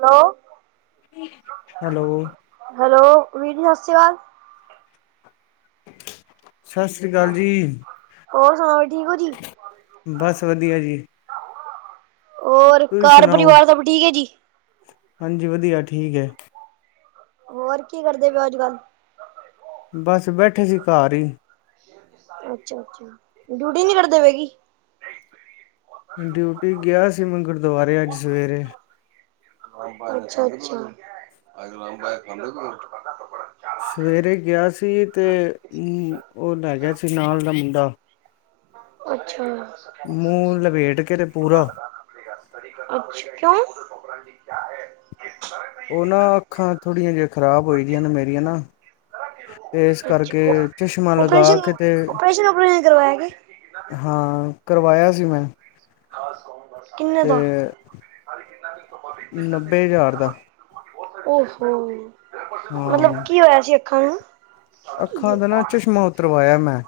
Hello, hello. Hello ਵੀਰ ਜੀ ਸਤਿ ਸ਼੍ਰੀ ਅਕਾਲ। ਸਤਿ ਸ੍ਰੀ ਅਕਾਲ ਜੀ। ਹੋਰ ਸੁਣਾਓ ਵੀ ਠੀਕ ਹੋ ਜੀ। ਬਸ ਵਧੀਆ ਜੀ। ਹੋਰ ਤੁਸੀਂ ਘਰ ਸੁਣਾਓ? ਪਰਿਵਾਰ ਸਭ ਠੀਕ ਹੈ ਜੀ। ਹਾਂਜੀ ਵਧੀਆ ਠੀਕ ਹੈ। ਹੋਰ ਕੀ ਕਰਦੇ ਪਏ ਅੱਜ ਕੱਲ੍ਹ। ਬਸ ਬੈਠੇ ਸੀ ਘਰ ਹੀ ਅੱਛਾ-ਅੱਛਾ, ਡਿਊਟੀ ਨੀ ਕਰਦੇ ਪਏ ਕੀ? ਡਿਊਟੀ ਗਿਆ ਸੀ ''ਮੈਂ ਗੁਰਦੁਆਰੇ ਅੱਜ ਸਵੇਰੇ। ਅੱਛਾ-ਅੱਛਾ। ਬੜਾ ਅੱਛਾ। ਸਵੇਰੇ ਗਿਆ ਸੀ, ਤੇ ਉਹ ਲੈਗਿਆ ਸੀ ਨਾਲ ਦਾ ਮੁੰਡਾ। ਅੱਛਾ। ਮੂੰਹ ਲ੍ਹਵੇੇਟਕੇ ਤੇ ਪੂਰਾ। ਅੱਛਾ, ਕਿਓਂ? ਉਹ ਨਾ, ਅੱਖਾਂ ਥੋੜੀਆਂ ਜਿਹੀ ਖ਼ਰਾਬ ਹੋਈਦੀਆਂ ਨੇ ਮੇਰੀਆਂ ਨਾ। ਤੇ ਇਸ ਕਰਕੇ, ਅੱਛਾ ਚਸ਼ਮਾ ਓਪਰੇਸ਼ਨ ਲਗਾਕੇ ਤੇ ਓਪਰੇਸ਼ਨ ਓਪਰੇਸ਼ਨ ਕਰਵਾਇਆ ਕੇ ਹਾਂ। ਕਰਵਾਇਆ ਸੀ, ਮੈਂ। ਕਿੰਨੇ ਤੇ ਵਾ ਨੱਬੇ ਹਜ਼ਾਰ ਦਾ ਓਹੋ! ਮਤਲਬ ਹਾਂ, ਕੀ ਹੋਇਆ ਸੀ ਅੱਖਾ ਨੂੰ? ਅੱਖਾਂ ਦਾ ਨਾ ਚਸ਼ਮਾ ਉਤਰਵਾਇਆ 'ਮੈਂ'।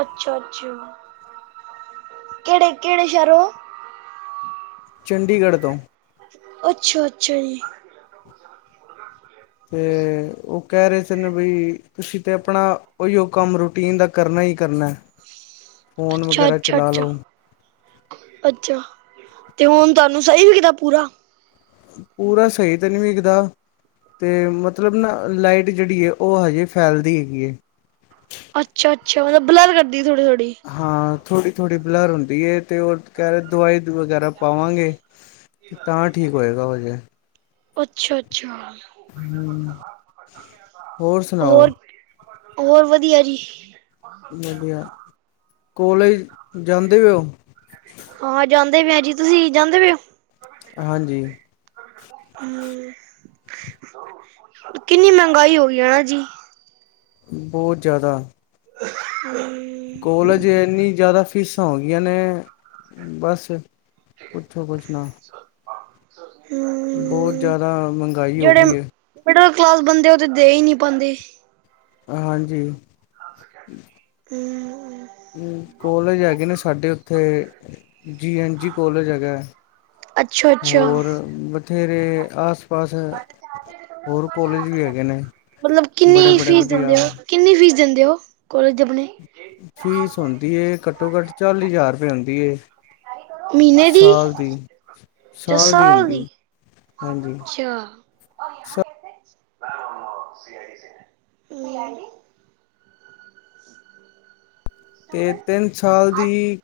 ਅੱਛਾ, ਅੱਛਾ। ਕਿਹੜੇ, ਕਿਹੜੇ ਸ਼ਹਿਰੋ? ਚੰਡੀਗੜ੍ਹ ਤੋਂ। ਅੱਛਾ-ਅੱਛਾ ਜੀ। ਤੇ, ਉਹ ਕਹਿ ਰਹੇ ਸੀ ਨਾ ਬਈ, ਤੁਸੀਂ ਤੇ ਆਪਣਾ ਉਹੀਓ ਕੰਮ ਰੂਟੀਨ ਦਾ ਕਰਨਾ ਹੀ ਕਰਨਾ। ਫੋਨ ਵਗੈਰਾ ਅੱਛਾ-ਅੱਛਾ- ਚਲਾ ਅੱਛਾ। ਲਓ ਅੱਛਾ, ਤੇ ਹੁਣ ਤੁਹਾਨੂੰ ਸਹੀ ਵੀਖਦਾ ਪੂਰਾ? ਪੂਰਾ ਸਹੀ ਤੇ ਨਹੀਂ ਵੀਖਦਾ। ਅਤੇ ਮਤਲਬ ਨਾ, ਲਾਈਟ ਜਿਹੜੀ ਏ, ਉਹ ਹਜੇ ਫੈਲਦੀ ਹੈਗੀ ਏ। ਅੱਛਾ-ਅੱਛਾ, ਮਤਲਬ ਬਲਰ ਕਰਦੀ ਥੋੜੀ- ਥੋੜੀ। ਹਾਂ, ਥੋੜ੍ਹੀ-ਥੋੜ੍ਹੀ ਬਲਰ ਹੁੰਦੀ ਏ, ਤੇ ਉਹ ਕਹਿ ਰਹੇ ਦਵਾਈ ਵਗੈਰਾ ਪਾਵਾਂਗੇ। ਤਾਂ ਠੀਕ ਹੋਇਗਾ, ਓ ਹਜੇ। ਅੱਛਾ ਅੱਛਾ ਹੂੰ, ਹੋਰ ਸੁਣਾਓ? ਹੋਰ ਵਧੀਆ ਜੀ। ਵਧੀਆ, ਕੋਲੇਜ ਜਾਂਦੇ ਓ? ਹਾਂ, ਜਾਂਦੇ ਪਏ ਆ ਜੀ। ਤੁਸੀਂ ਜਾਂਦੇ ਪਏ ਓ? ਹਾਂਜੀ। ਹੂੰ, ਕਿੰਨੀ ਮਹਿੰਗਾਈ ਹੋ ਗਈ ਆ ਹਨਾ ਜੀ? ਬਹੁਤ ਜ਼ਿਆਦਾ। ਹੂੰ। ਕੋਲੇਜ ਇੰਨੀ ਜ਼ਿਆਦਾ ਫੀਸਾਂ ਹੋ ਗਈਆਂ ਨੇ, ਬਸ। ਪੁੱਛੋ, ਕੁੱਛ ਨਾ। ਬਹੁਤ ਹਮ ਜ਼ਿਆਦਾ, ਮਹੰਗਾਈ ਹੋ ਜਿਹੜੇ ਗਈ ਏ। ਮਿਡਲ ਕਲਾਸ ਬੰਦੇ ਉਹ ਤੇ, ਦੇ ਹੀ ਨਹੀਂ ਪਾਂਦੇ। ਹਾਂਜੀ। ਹੂੰ। ਕੋਲੇਜ ਹੈਗੇ ਨੇ ਸਾਡੇ ਉੱਥੇ, ਜੀ ਐਨ ਜੀ ਕੋਲੇਜ ਹੈਗਾ। ਅੱਛਾ-ਅੱਛਾ। ਥੇਰੇ ਆਸ ਪਾਸ ਐ। ਹੋਰ ਕੋਲਜ ਵੀ ਹੇਗੇ ਨੇ, ਮਤਲਬ ਕਿੰਨੀ ਬੜੇ-ਬੜੇ ਫੀਸ ਦਿੰਦੇ ਵਧੀਆ। ਹੋ ਕਿੰਨੀ ਫੀਸ ਦਿੰਦੇ ਓ, ਕੋਲੇਜ ਦੀ ਅਪਣੀ? ਫੀਸ ਹੁੰਦੀ ਏ, ਘੱਟੋ-ਘੱਟ ਚਾਲੀ ਹਜ਼ਾਰ ਰੁਪਏ ਹੁੰਦੀ ਏ। ਸਾਲ ਦੀ, ਸਾਲ ਦੀ ਹੁੰਦੀ। ਹਾਂਜੀ। ਆਪ ਯਹਾਂ ਕੈਸੈ? [unintelligible] ਹੂੰ। ਤੇ ਤਿੰਨ ਸਾਲ ਦੀ,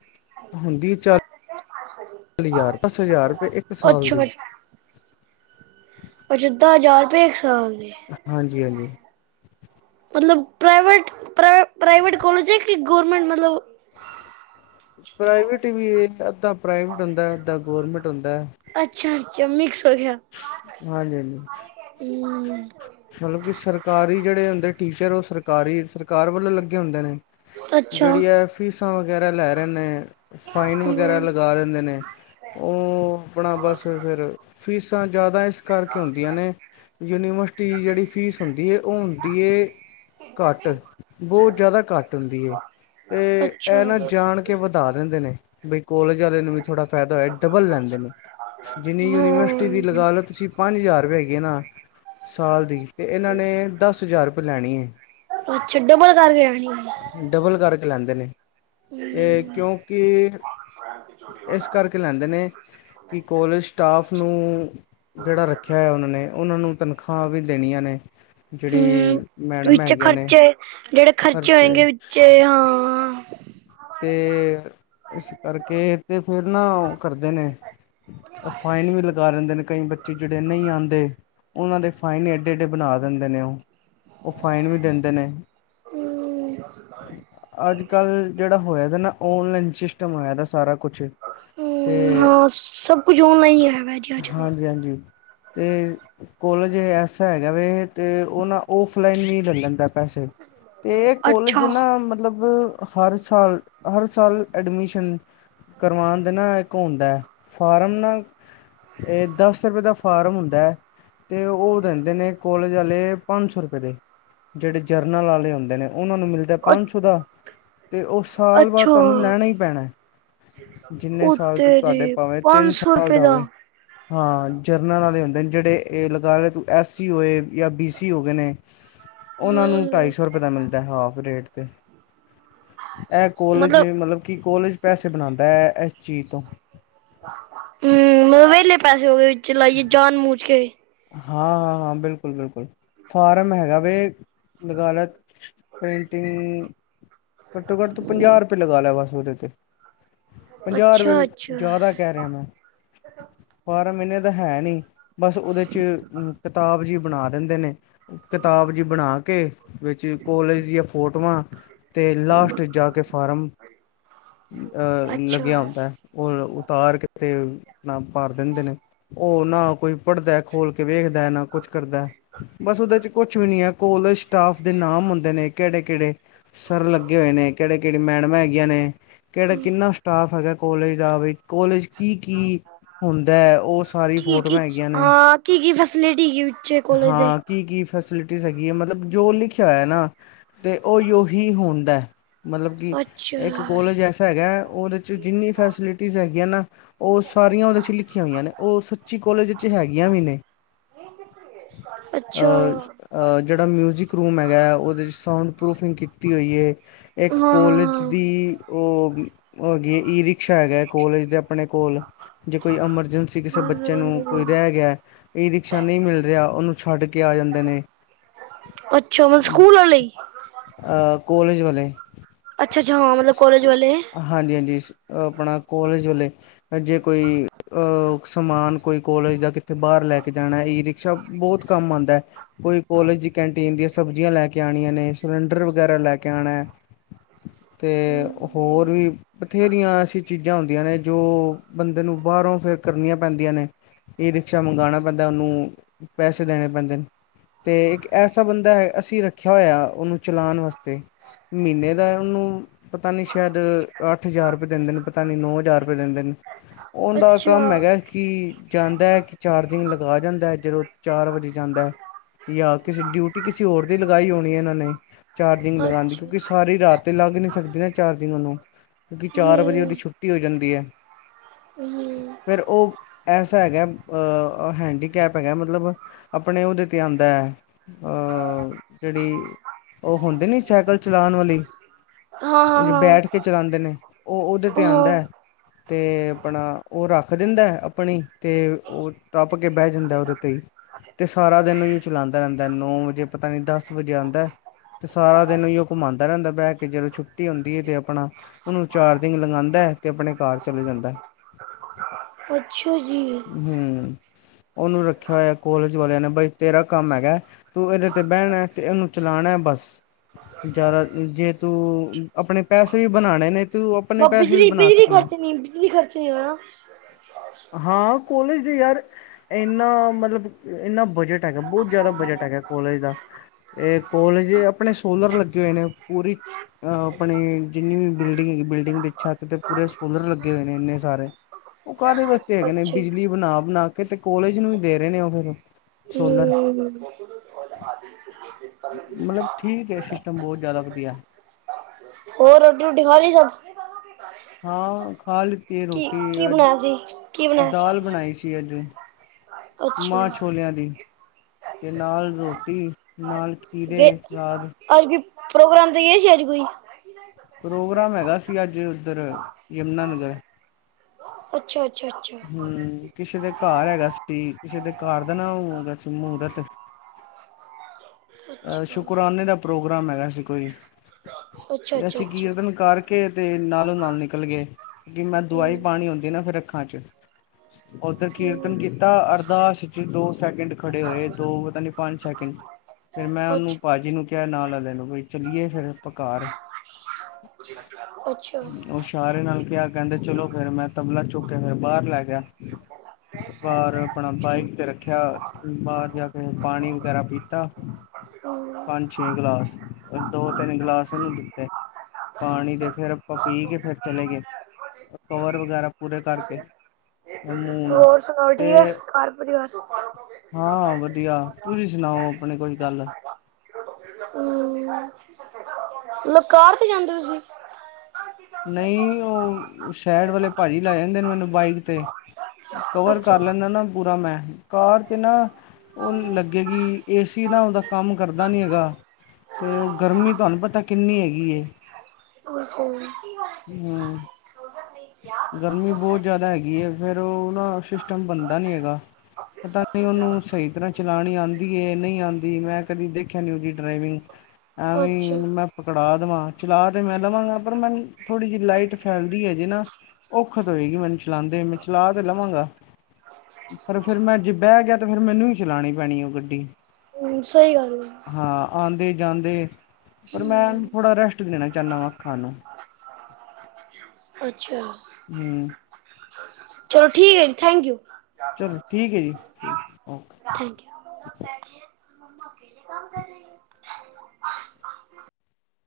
ਹੁੰਦੀ ਏ ਚਾਲ ਲੀ ਹਜ਼ਾਰ, ਦੱਸ-ਹਜ਼ਾਰ ਰੁਪਏ ਇੱਕ ਸਾਲ ਅੱਛਾ ਦੀ। ਪੱਚਾਦਾ ਹਜ਼ਾਰ ਰੁਪਏ, ਇੱਕ ਸਾਲ ਦੀ? ਹਾਂਜੀ-ਹਾਂਜੀ। ਮਤਲਬ ਪ੍ਰਾਈਵੇਟ ਪ੍ਰਾਈਵੇਟ ਕੋਲਜ ਹੈ ਕਿ ਗੌਰਮੈਂਟ ਮਤਲਬ ਪ੍ਰਾਈਵੇਟ ਵੀ ਅੱਧਾ ਪ੍ਰਾਈਵੇਟ ਹੁੰਦਾ ਅੱਧਾ ਗੌਰਮੈਂਟ ਹੁੰਦਾ ਅੱਛਾ ਅੱਛਾ ਮਿਕਸ ਹੋ ਗਿਆ ਹਾਂਜੀ ਹਾਂਜੀ [unintelligible] ਮਤਲਬ ਕਿ ਸਰਕਾਰੀ ਜਿਹੜੇ ਹੁੰਦੇ ਟੀਚਰ ਉਹ ਸਰਕਾਰੀ ਸਰਕਾਰ ਵੱਲੋਂ ਲੱਗੇ ਹੁੰਦੇ ਨੇ ਅੱਛਾ ਜਿਹੜੀ ਹੈ ਫੀਸਾਂ ਵਗੈਰਾ ਲੈ ਰਹੇ ਨੇ ਫਾਈਨ ਵਗੈਰਾ ਹਮ ਲਗਾ ਲਿੰਦੇ ਨੇ ਉਹ ਆਪਣਾ ਬਸ ਫਿਰ ਫੀਸਾਂ ਜ਼ਿਆਦਾ ਇਸ ਕਰਕੇ ਹੁੰਦੀਆਂ ਨੇ ਯੂਨੀਵਰਸਿ ਜਿਹੜੀ ਫੀਸ ਹੁੰਦੀ ਹੈ ਉਹ ਹੁੰਦੀ ਹੈ। ਘੱਟ ਬਹੁਤ ਜ਼ਿਆਦਾ ਘੱਟ ਹੁੰਦੀ ਹੈ ਤੇ ਅੱਛਾ ਇਹ ਨਾ ਜਾ ਹਾਂ ਜਾਣ ਕੇ ਵਧਾ ਦਿੰਦੇ ਨੇ ਬਈ ਕੋਲਜ ਵਾਲੇ ਨੂੰ ਵੀ ਥੋੜਾ ਫ਼ਾਇਦਾ ਹੋਇਆ ਡਬਲ ਲੈਂਦੇ ਨੇ ਜਿੰਨੀ ਯੂਨੀਵਰਸਿਟੀ ਦੀ ਲਗਾ ਲਓ ਤੁਸੀਂ ਪੰਜ ਹਜ਼ਾਰੁਪਏ ਹੈਗੇ ਨਾ ਸਾਲ ਦੀ ਇਹਨਾਂ ਨੇ ਦਸ ਹਜ਼ਾਰ ਰੁਪਏ ਲੈਣੀ ਹੈ। [unintelligible] ਡਬਲ ਕਰਕੇ ਲੈਂਦੇ ਨੇ ਤੇ ਕਿਉਂਕਿ ਚੋਰੀ ਹੋ ਇਸ ਨਾ ਕਰਕੇ ਇਸ ਲੈਂਦੇ ਨੇ ਕਰਕੇ ਲੈਂਦੇ ਕਿ ਨੇ ਕੋਲਜ ਸਟਾਫ ਨੂੰ ਜਿਹੜਾ ਰੱਖਿਆ ਹੈ ਉਹਨਾਂ ਨੇ ਉਹਨਾਂ ਨੂੰ ਤਨਖਾਹ ਵੀ ਦੇਣੀਆਂ ਨੇ ਹਮ ਜਿਹੜੀ ਮੈਡਮ ਵਿੱਚ ਹੈਗੀਆਂ ਨੇ ਖਰਚੇ ਜਿਹੜੇ ਖਰਚੇ ਹੋਏਗੇ ਵਿੱਚ ਹਾਂ ਤੇ ਇਸ ਕਰਕੇ ਤੇ ਫਿਰ ਨਾ ਉਹ ਕਰਦੇ ਨੇ ਫਾਈਨ ਵੀ ਲਗਾ ਲੈਂਦੇ ਨੇ ਕਈ ਬੱਚੇ ਜਿਹੜੇ ਨਹੀਂ ਆਉਂਦੇ ਉਹਨਾਂ ਦੇ ਫਾਈਨ ਏਡੇ ਏਡੇ ਬਣਾ ਦਿੰਦੇ ਨੇ ਉਹ ਉਹ ਫਾਈਨ ਵੀ ਦਿੰਦੇ ਨੇ ਅੱਜ ਕੱਲ ਜਿਹੜਾ ਹੋਇਆ ਨਾ ਔਨਲਾਈਨ ਸਿਸਟਮ ਹੋਇਆ ਸਾਰਾ ਕੁਛ ਹੂ ਤੇ ਹਾਂ ਸਭ ਕੁਝ ਨਾ ਹੀ ਹੈਗਾ ਜੀ ਅੱਜ ਹਾਂਜੀ ਹਾਂਜੀ ਤੇ ਕੋਲਜ ਐਸਾ ਹੈਗਾ ਵੀ ਤੇ ਉਹ ਨਾ ਓਫਲਾਈਨ ਵੀ ਲੈਂਦਾ ਪੈਸੇ ਤੇ ਇਹ ਕੋਲਜ ਜਿੰਨਾ ਮਤਲਬ ਹਰ ਸਾਲ ਹਰ ਸਾਲ ਐਡਮਿਸ਼ਨ ਕਰਵਉਣ ਦੇ ਨਾਲ ਇੱਕ ਹੁੰਦਾ ਫਾਰਮ ਨਾਲ ਇਹ ਦਸ ਰੁਪਏ ਦਾ ਫਾਰਮ ਹੁੰਦਾ ਹੈ। ਤੇ ਉਹ ਰਹਿੰਦੇ ਨੇ ਕੋਲਜ ਵਾਲੇ ਪੰਜ ਸੌ ਰਪਏ ਦੇ ਜਿਹੜੇ ਜਰਨਲ ਵਾਲੇ ਹੁੰਦੇ ਨੇ ਉਹਨਾਂ ਨੂੰ ਮਿਲਦਾ ਪੰਜ ਸੌ ਦਾ ਤੇ ਉਹ ਸਾਲ ਬਾਅਦ ਅੱਛਾ ਤੁਹਾਨੂੰ ਲੈਣਾ ਹੀ ਪੈਣਾ ਜਿੰਨੇ ਉਹ ਸਾਲ ਤੋਂ ਤੁਹਾਡੇ ਤੇਰੇ ਭਾਵੇਂ ਪੰਜ ਤਿੰਨ ਸੌ ਸਾਲ ਰੁਪਏ ਦਾ ਹੋਵੇ ਹਾਂ ਜਰਨਲ ਵਾਲੇ ਹੁੰਦੇ ਨੇ ਜਿਹੜੇ ਇਹ ਲਗਾ ਲਾ ਤੂੰ ਐਸ ਸੀ ਹੋ ਜਾਂ ਬੀ ਸੀ ਹੋਗੇ ਨੇ ਉਹਨਾਂ ਨੂੰ ਹਮ ਢਾਈ ਸੌ ਰੁਪਏ ਦਾ ਮਿਲਦਾ ਹਾਫ ਰੇਟ ਤੇ ਇਹ ਕੋਲਜ ਮਤਲਬ ਕਿ ਕੋਲੇਜ ਪੈਸੇ ਬਣਾਉਂਦਾ ਹੈ ਇਸ ਚੀਜ਼ ਤੋਂ ਹੂ ਮੂਵੀ ਲਈ ਪੈਸੇ ਚਲਾਈਏ ਜਾਨ ਮੂਜ ਕੇ ਹਾਂ ਹਾਂ ਹਾਂ ਬਿਲਕੁਲ ਬਿਲਕੁਲ ਫਾਰਮ ਹੈਗਾ ਵੇ ਲਗਾ ਲਿਆ ਪ੍ਰੇਂਟਿੰਗ ਘੱਟੋ ਘੱਟ ਤੂੰ ਪੰਜਾਹ ਰੁਪਏ ਲਗਾ ਲਿਆ ਬਸ ਉਹਦੇ ਤੇ ਪੰਜਾਹ ਅੱਛਾ ਰੁਪਏ ਅੱਛਾ ਜ਼ਿਆਦਾ ਕਹਿ ਰਿਹਾ ਮੈਂ ਫਾਰਮ ਇਹਨੇ ਦਾ ਹੈ ਨਹੀਂ ਬਸ ਉਹਦੇ ਚ ਵਿੱਚ ਕਿਤਾਬ ਜੀ ਬਣਾ ਦਿੰਦੇ ਨੇ ਕਿਤਾਬ ਜੀ ਬਣਾ ਕੇ ਵਿੱਚ ਕੋਲਜ ਦੀਆਂ ਫੋਟੋਆਂ ਤੇ ਲਾਸਟ 'ਚ ਜਾ ਕੇ ਫਾਰਮ ਅੱਛਾ ਲੱਗਿਆ ਹੁੰਂਦਾ ਉਹ ਉਤਾਰ ਕੇ ਤੇ ਨਾ ਭਾਰ ਦਿੰਦੇ ਨੇ ਉਹ ਨਾ ਕੋਈ ਪੜ੍ਹਦਾ ਖੋਲ ਕੇ ਵੇਖਦਾ ਨਾ ਕੁੱਛ ਕਰਦਾ ਬਸ ਉਹਦੇ ਚ ਕੁਛ ਵੀ ਨੀ ਆ, ਕੋਲੇਜ ਸਟਾਫ ਦੇ ਨਾਮ ਹੁੰਦੇ ਨੇ ਕਿਹੜੇ-ਕਿਹੜੇ ਸਰ ਲੱਗੇ ਹੋਏ ਨੇ, ਕਿਹੜੇ ਕਿਹੜੀ ਮੈਡਮਾਂ ਹੈਗੀਆਂ ਨੇ, ਕਿਹੜਾ ਕਿੰਨਾ ਸਟਾਫ ਹੈਗਾ ਕੋਲਜ ਦਾ ਬਈ। ਕੋਲੇਜ ਕੀ-ਕੀ ਹੁੰਦਾ, ਉਹ ਸਾਰੀ ਫੋਟੋਆਂ ਹੈਗੀਆਂ ਨੇ। ਕੀ-ਕੀ ਫੈਸਿਲਿਟੀ ਯੂਜ ਹਾਂ, ਕੀ-ਕੀ ਫੈਸੀਲਿਟੀਜ਼ ਹੈਗੀ ਆ, ਮਤਲਬ ਜੋ ਲਿਖਿਆ ਹੋਇਆ ਨਾ ਤੇ ਓਹੀ-ਓਹੀ ਹੁੰਦਾ, ਮਤਲਬ ਕਿ ਇੱਕ ਅੱਛਾ ਕੋਲਜ ਐਸਾ ਹੈਗਾ ਉਹਦੇ ਜਿੰਨੀ ਫੈਸੀਲਿਟੀਜ਼ ਹੈਗੀਆਂ ਨਾ, ਉਹ ਸਾਰੀਆਂ ਉਹਦੇ ਚ ਲਿਖੀਆਂ ਹੋਈਆਂ ਨੇ, ਉਹ ਸੱਚੀ ਕੋਲਜ ਵਿਚ ਹੈਗੀ ਹੈਗੀਆਂ ਵੀ ਨੇ, ਅੱਛਾ ਅਹ ਅ ਜਿਹੜਾ ਮਿਊਜਿਕ ਰੂਮ ਹੈਗਾ, ਉਹਦੇ ਚ ਸਾਊਂਡ ਪਰੂਫਿੰਗ ਕੀਤੀ ਹੋਈ ਏ। ਇੱਕ ਹਾਂ ਕੋਲੇਜ ਹਾਂ ਦੀ ਉਹ ਹੈਗੀ ਈ ਰਿਕਸ਼ਾ ਹੈਗਾ ਐ, ਕੋਲਜ ਦੇ ਆਪਣੇ ਕੋਲ। ਜੇ ਕੋਈ ਐਮਰਜੈਂਸੀ ਕਿਸੇ ਹਾਂ ਬੱਚੇ ਨੂੰ ਕੋਈ ਹਮ, ਰਹਿ ਗਿਆ ਈ ਰਿਕਸ਼ਾ ਨਹੀਂ ਮਿਲ ਰਿਹਾ, ਉਹਨੂੰ ਛੱਡ ਕੇ ਆ ਜਾਂਦੇ ਨੇ। ਅੱਛਾ [unintelligible] ਅ ਕੋਲੇਜ ਵਾਲੇ ਅੱਛਾ-ਅੱਛਾ, ਹਾਂ ਮਤਲਬ ਕੋਲਜ ਵਾਲੇ ਹਾਂਜੀ-ਹਾਂਜੀ, ਆਪਣਾ ਕੋਲੇਜ ਵਾਲੇ ਜੇ ਕੋਈ ਅਹ ਸਮਾਨ ਕੋਈ ਕੋਲੇਜ ਦਾ ਕਿਥੇ ਬਾਹਰ ਲੈ ਕੇ ਜਾਣਾ, ਈ ਰਿਕ ਸ਼ਾ ਬਹੁਤ ਕੰਮ ਆਂਦਾ, ਕੋਈ ਕੋਲਜ ਦੀ ਕੈਂਟੀਨ ਦੀਆਂ ਸਬਜ਼ੀਆਂ ਲੈ ਕੇ ਆਨੀਆਂ ਨੇ। ਸਿਲੰਡਰ ਵਗੈਰਾ ਲੈ ਕੇ ਆਣਾ। ਤੇ ਹੋਰ ਹੂੰ, ਵੀ ਬਥੇਰੀਆਂ ਐਸੀ ਚੀਜ਼ਾਂ ਹੁੰਦੀਆਂ ਨੇ, ਜੋ ਬੰਦੇ ਨੂੰ ਬਾਹਰੋਂ ਫੇਰ ਕਰਨੀਆਂ ਪੈਂਦੀਆਂ ਨੇ, ਈ ਰਿਕਸ਼ਾ ਮੰਗਾਣਾ ਪੈਂਦਾ ਉਹਨੂੰ। ਪੈਸੇ ਦੇਣੇ ਪੈਂਦੇ ਨੇ, ਤੇ ਇੱਕ ਐਸਾ ਬੰਦਾ ਐ, ਅਸੀਂ ਰੱਖਿਆ ਹੋਇਆ ਉਹਨੂੰ। ਚਲਾਣ ਵਾਸਤੇ, ਮਹੀਨੇ ਦਾ ਉਹਨੂੰ ਪਤਾ ਨੀ ਸ਼ਾਇਦ ਅੱਠ ਹਜ਼ਾਰ ਰੁਪਏ ਦਿੰਦੇ ਨੇ, ਪਤਾ ਨੀ ਨੌ ਹਜ਼ਾਰ ਰੁਪਏ ਦਿੰਦੇ ਨੇ। ਉਹ ਦਾ ਕੰਮ ਅੱਛਾ, ਹੈਗਾ, ਕਿ ਜਾਂਦਾ ਐ ਕਿ ਚਾਰਜਿੰਗ ਲਗਾ ਜਾਂਦਾ ਐ, ਜਦੋਂ ਚਾਰ ਵਜੇ ਜਾਂਦਾ, ਜਾਂ ਕਿਸੇ ਡਿਊਟੀ ਕਿਸੇ ਹੋਰ ਦੀ ਲਗਾਈ ਹੋਣੀ ਏ ਇਹਨਾਂ ਨੇ। ਚਾਰਜਿੰਗ ਲਗਾਣ ਦੀ, ਅੱਛਾ, ਕਿਉਂਕਿ ਸਾਰੀ ਰਾਤ ਤੇ ਲੱਗ ਨੀ ਸਕਦੀ ਨਾ ਚਾਰਜਿੰਗ ਉਹਨੂੰ। ਕਿਉਂਕਿ ਚਾਰ ਵਜੇ ਉਹਦੀ ਛੁੱਟੀ ਹੋ ਜਾਂਦੀ ਐ। ਹੂੰ-ਹੂੰ। ਫਿਰ ਉਹ ਐਸਾ ਹੈਗਾ, ਅਹ ਹੈਂਡੀਕੈਪ ਹੈਗਾ ਮਤਲਬ। ਆਪਣੇ ਉਹਦੇ ਤੇ ਆਂਦਾ, ਅ ਜਿਹੜੀ ਉਹ ਹੁੰਦੀ ਨੀ ਸਾਈਕਲ ਚਲਾਣ ਵਾਲੀ। ਜਿਹੜੀ ਹਾਂ-ਹਾਂ, ਹਾਂ, ਬੈਠ ਕੇ ਚਲਾਂਦੇ ਨੇ, ਉਹ ਉਹਦੇ ਤੇ ਆਂਦਾ ਹਾਂ। ਹਾਂ, ਐ। ਤੇ ਆਪਣਾ ਉਹ ਰੱਖ ਦਿੰਦਾ, ਆਪ ਆਪਣੀ ਤੇ ਉਹ ਟੱਪ ਕੇ ਬਹਿ ਜਾਂਦਾ ਉਹਦੇ ਤੇ ਹੀ, ਤੇ ਸਾਰਾ ਦਿਨ ਚਲਾਂਦਾ ਰਹਿੰਦਾ ਇਹਨੂੰ। ਨੌ ਵਜੇ, ਪਤਾ ਨੀ ਦਸ ਵਜੇ ਆਂਦਾ। ਤੇ ਸਾਰਾ ਦਿਨ ਓਈਓ ਘੁੰਮਾਂਦਾ ਰਹਿੰਦਾ ਬਹਿ ਕੇ, ਜਦੋਂ ਛੁੱਟੀ ਹੁੰਦੀ ਐ ਤੇ ਆਪਣਾ। ਉਹਨੂੰ ਚਰਜਿੰਗ ਲਗਾਂਦਾ, ਤੇ ਆਪਣੇ ਘਰ ਚਲੇ ਜਾਂਦਾ। ਅੱਛਾ ਜੀ। ਹੂੰ, ਉਹਨੂੰ ਰੱਖਿਆ ਹੋਇਆ ਕੋਲੇਜ ਵਾਲਿਆਂ ਨੇ ਬਾਈ ਤੇਰਾ ਕੰਮ ਹੈਗਾ। ਤੂੰ ਇਹਦੇ ਤੇ ਬਹਿਣਾ ਤੇ ਇਹਨੂੰ ਚਲਾਣਾ। ਬਸ, ਜ਼ਾਦਾ ਜੇ ਤੂੰ ਅਪਣੇ ਪੈਸੇ ਵੀ ਬਣਾਣੇ ਨੇ ਤੂੰ ਆਪਣੇ ਪੈਸੇ ਵੀ ਬਣਾ ਬਿਜਲੀ-ਬਿਜਲੀ ਸਕਣਾ ਖਰਚਣੀ, ਬਿਜਲੀ ਖਰਚਣੀ ਵਾ ਹਾਂ, ਕੋਲੇਜ ਦੀ ਯਾਰ ਏਨਾ ਮਤਲਬ ਏਨਾ ਬਜਟ ਹੈਗਾ, ਬਹੁਤ ਜ਼ਿਆਦਾ ਬਜਟ ਹੈਗਾ ਕੋਲਜ ਦਾ। ਤੇ ਕੋਲੇਜ ਆਪਣੇ ਸੋਲਰ ਲੱਗੇ ਹੋਏ ਨੇ, ਪੂਰੀ ਅ ਆਪਣੇ ਜਿੰਨੀ ਵੀ ਬਿਲਡਿੰਗ ਹੇਗੀ, ਬਿਲਡਿੰਗ ਦੀ ਛੱਤ ਤੇ ਪੂਰੇ ਸੋਲਰ ਲੱਗੇ ਹੋਏ ਨੇ ਇੰਨੇ ਸਾਰੇ। ਉਹ ਕਾਹਦੇ ਵਾਸਤੇ ਹੈਗੇ ਨੇ, ਅੱਛਾ ਜੀ, ਬਿਜਲੀ ਬਣਾ-ਬਣਾ ਕੇ ਤੇ ਕੋਲੇਜ ਨੂੰ ਵੀ ਦੇ ਰਹੇ ਨੇ ਉਹ ਫੇਰ ਸੋਲਰ। [unintelligible] [unintelligible] ਮਤਲਬ ਠੀਕ ਹੈ ਸਿਸਟਮ ਬਹੁਤ ਜ਼ਿਆਦਾ ਵਧੀਆ ਹੋਰ ਰੋਟੀ ਰੂਟੀ ਖਾ ਲਈ ਸਭ ਹਾਂ ਖਾ ਲੀਤੀ ਹੈ ਰੋਟੀ ਕੀ-ਕੀ ਬਣਾਇਆ ਸੀ, ਕੀ ਅ ਬਣਾਇਆ ਦਾਲ ਸੀ? ਬਣਾਈ ਸੀ ਅੱਜ ਅੱਛਾ, ਮਾਂ ਛੋਲਿਆਂ ਦੀ ਤੇ ਨਾਲ ਰੋਟੀ ਨਾਲ ਜੇ ਖੀਰੇ ਸਲਾਦ ਅੱਜ ਕੋਈ ਪ੍ਰੋਗਰਾਮ ਤੇ ਗਏ ਸੀ ਅੱਜ ਕੋਈ ਪ੍ਰੋਗਰਾਮ ਹੈਗਾ ਸੀ ਅੱਜ ਉੱਧਰ ਯਮੁਨਾਨਗਰ ਅੱਛਾ-ਅੱਛਾ-ਅੱਛਾ ਹਮ ਕਿਸੇ ਦੇ ਘਰ ਹੈਗਾ ਸੀ ਕਿਸੇ ਦੇ ਘਰ ਦਾ ਨਾ ਹੋਗਾ ਸੀ ਮਹੂਰਤ ਅੱਛਾ। ਸ਼ੁਕਰਾਨੇ ਦਾ ਪ੍ਰੋਗਰਾਮ ਹੈਗਾ ਸੀ ਕੋਈ ਅੱਛਾ-ਅੱਛਾ, ਅੱਛਾ, ਤੇ ਅੱਛਾ ਅਸੀਂ ਅੱਛਾ, ਕੀਰਤਨ ਕਰ ਕੇ ਤੇ ਨਾਲੋਂ ਨਾਲ ਨਿਕਲ ਗਏ ਕਿ ਮੈਂ ਦਵਾਈ ਹੂੰ, ਪਾਨੀ ਹੁੰਦੀ ਹੈ ਨਾ ਫਿਰ ਅੱਖਾਂ ਚ ਓਧਰ ਕੀਰਤਨ ਹੂੰ, ਕੀਤਾ ਅਰਦਾਸ ਚ ਦੋ ਸੈਕਿੰਡ ਖੜੇ ਹੋਏ ਦੋ ਪਤਾ ਨਹੀਂ ਪੰਜ ਸੈਕਿੰਡ ਫਿਰ ਮੈਂ ਉਹਨੂੰ ਅੱਛਾ, ਭਾਜੀ ਨੂੰ ਕਿਹਾ ਨਾਲ ਆਲੇ ਨੂੰ ਬਈ ਚੱਲੀਏ ਫਿਰ ਅਪਾ ਕਾਰ ਅੱਛਾ ਉਸ਼ਾਰੇ ਨਾਲ ਕਿਹਾ ਕਹਿੰਦੇ ਚਲੋ ਫੇਰ ਮੈਂ ਤਬਲਾ ਚੁੱਕ ਕੇ ਮੈ ਬਾਹਰ ਲੈ ਗਿਆ ਤੇ ਬਾਹਰ ਆਪਣਾ ਬਾਈਕ ਤੇ ਰੱਖ ਖਿਆ ਬਾਹਰ ਜਾ ਕੇ ਪਾਣੀ ਵਗੈਰਾ ਪੀਤਾ [unintelligible] ਪੰਜ ਛੇ ਗਿਲਾਸ ਦੋ ਤਿੰਨ ਗਿਲਾਸ ਉਹਨੂੰ ਦਿੱਤੇ ਪਾਣੀ ਦੇ ਫੇਰ ਆਪਾਂ ਪੀ ਕੇ ਫਿਰ ਚਲੇ ਗਏ ਕਵਰ ਵਗੈਰਾ ਪੂਰੇ ਕਰਕੇ ਮੂੰਹ ਨੂੰ ਹੋਰ ਸੁਣਾਓ ਤੇ ਠੀਕ ਆ ਘਰ ਪਰਿਵਾਰ ਹਾਂ ਵਧੀਆ ਤੁਸੀਂ ਸੁਣਾਓ ਆਪਣੇ ਕੋਈ ਗੱਲ ਹਮ ਲ ਕਾਰ ਤੇ ਜਾਂਦੇ ਹੋ ਤੁਸੀਂ ਨਹੀਂ ਉਹ ਸ਼ਹਿਰ ਵਾਲੇ ਭਾਜੀ ਲੈ ਜਾਂਦੇ ਨੇ ਮੈਨੂੰ ਬਾਈਕ ਤੇ ਅੱਛਾ ਕਵਰ ਕਰ ਅੱਛਾ ਲੈਂਦਾ ਨਾ ਪੂਰਾ ਮੈਂ ਕਾਰ ਤੇ ਨਾ ਉਹ ਲੱਗੇਗੀ ਏ ਸੀ ਨਾ ਉਹਦਾ ਕੰਮ ਕਰਦਾ ਨੀ ਹੈਗਾ ਤੇ ਉਹ ਗਰਮੀ ਤੁਹਾਨੂੰ ਪਤਾ ਕਿੰਨੀ ਹੈਗੀ ਹੈ [unintelligible] ਹਮ [inaudible] ਗਰਮੀ ਬਹੁਤ ਜ਼ਿਆਦਾ ਹੈਗੀ ਹੈ ਫੇਰ ਓ ਸਿਸਟਮ ਬਣਦਾ ਨੀ ਹੈਗਾ ਪਤਾ ਨਹੀਂ ਉਹਨੂੰ ਸਹੀ ਤਰ੍ਹਾਂ ਚਲਾਣੀ ਆਨ ਨਹੀਂ ਆਂਦੀ ਮੈਂ ਕਦੀ ਦੇਖਿਆ ਨੀ ਉਹਦੀ ਡਰਾਵਿੰਗ ਐਵੇਂ ਅੱਛਾ ਉਹਨੂੰ ਮੈਂ ਪਕੜਾ ਦੇਵਾਂ ਚਲਾ ਤਾਂ ਮੈਂ ਦਵਾਂਗਾ ਪਰ ਮੈਨੂੰ ਥੋੜ੍ਹੀ ਜਿਹੀ ਲਾਈਟ ਫੈਲਦੀ ਹੈ ਜੀ ਨਾ [unintelligible] [inaudible] ਚਲਾਉਦੇ ਮੈਂ ਚਲਾ ਤੇ ਲਵਾਂਗਾ ਪਰ ਫੇਰ ਮੈਂ ਜੇ ਬਹਿ ਗਿਆ ਤੇ ਫੇਰ ਮੈਨੂੰ ਚਲਾਉਣੀ ਪੈਣੀ ਉਹ ਗੱਡੀ ਹਮ ਸਹੀ ਗੱਲ ਆ ਹਾਂ ਆਉਂਦੇ ਜਾਂਦੇ ਪਰ ਮੈਂ ਹਮ ਥੋੜ੍ਹਾ ਰੈਸਟ ਦੇਣਾ ਚਾਹੁੰਦਾ ਵਾਂ ਅੱਖਾਂ ਨੂੰ ਅੱਛਾ ਹਮ ਚਲੋ ਠੀਕ ਹੈ ਜੀ ਥੈਂਕ ਯੂ ਚਲੋ ਠੀਕ ਹੈ ਜੀ ਬੈਠੇ ਮੰਮਾ ਅਕੇਲੇ ਕੰਮ ਕਰ ਰਹੀ ਹੈ।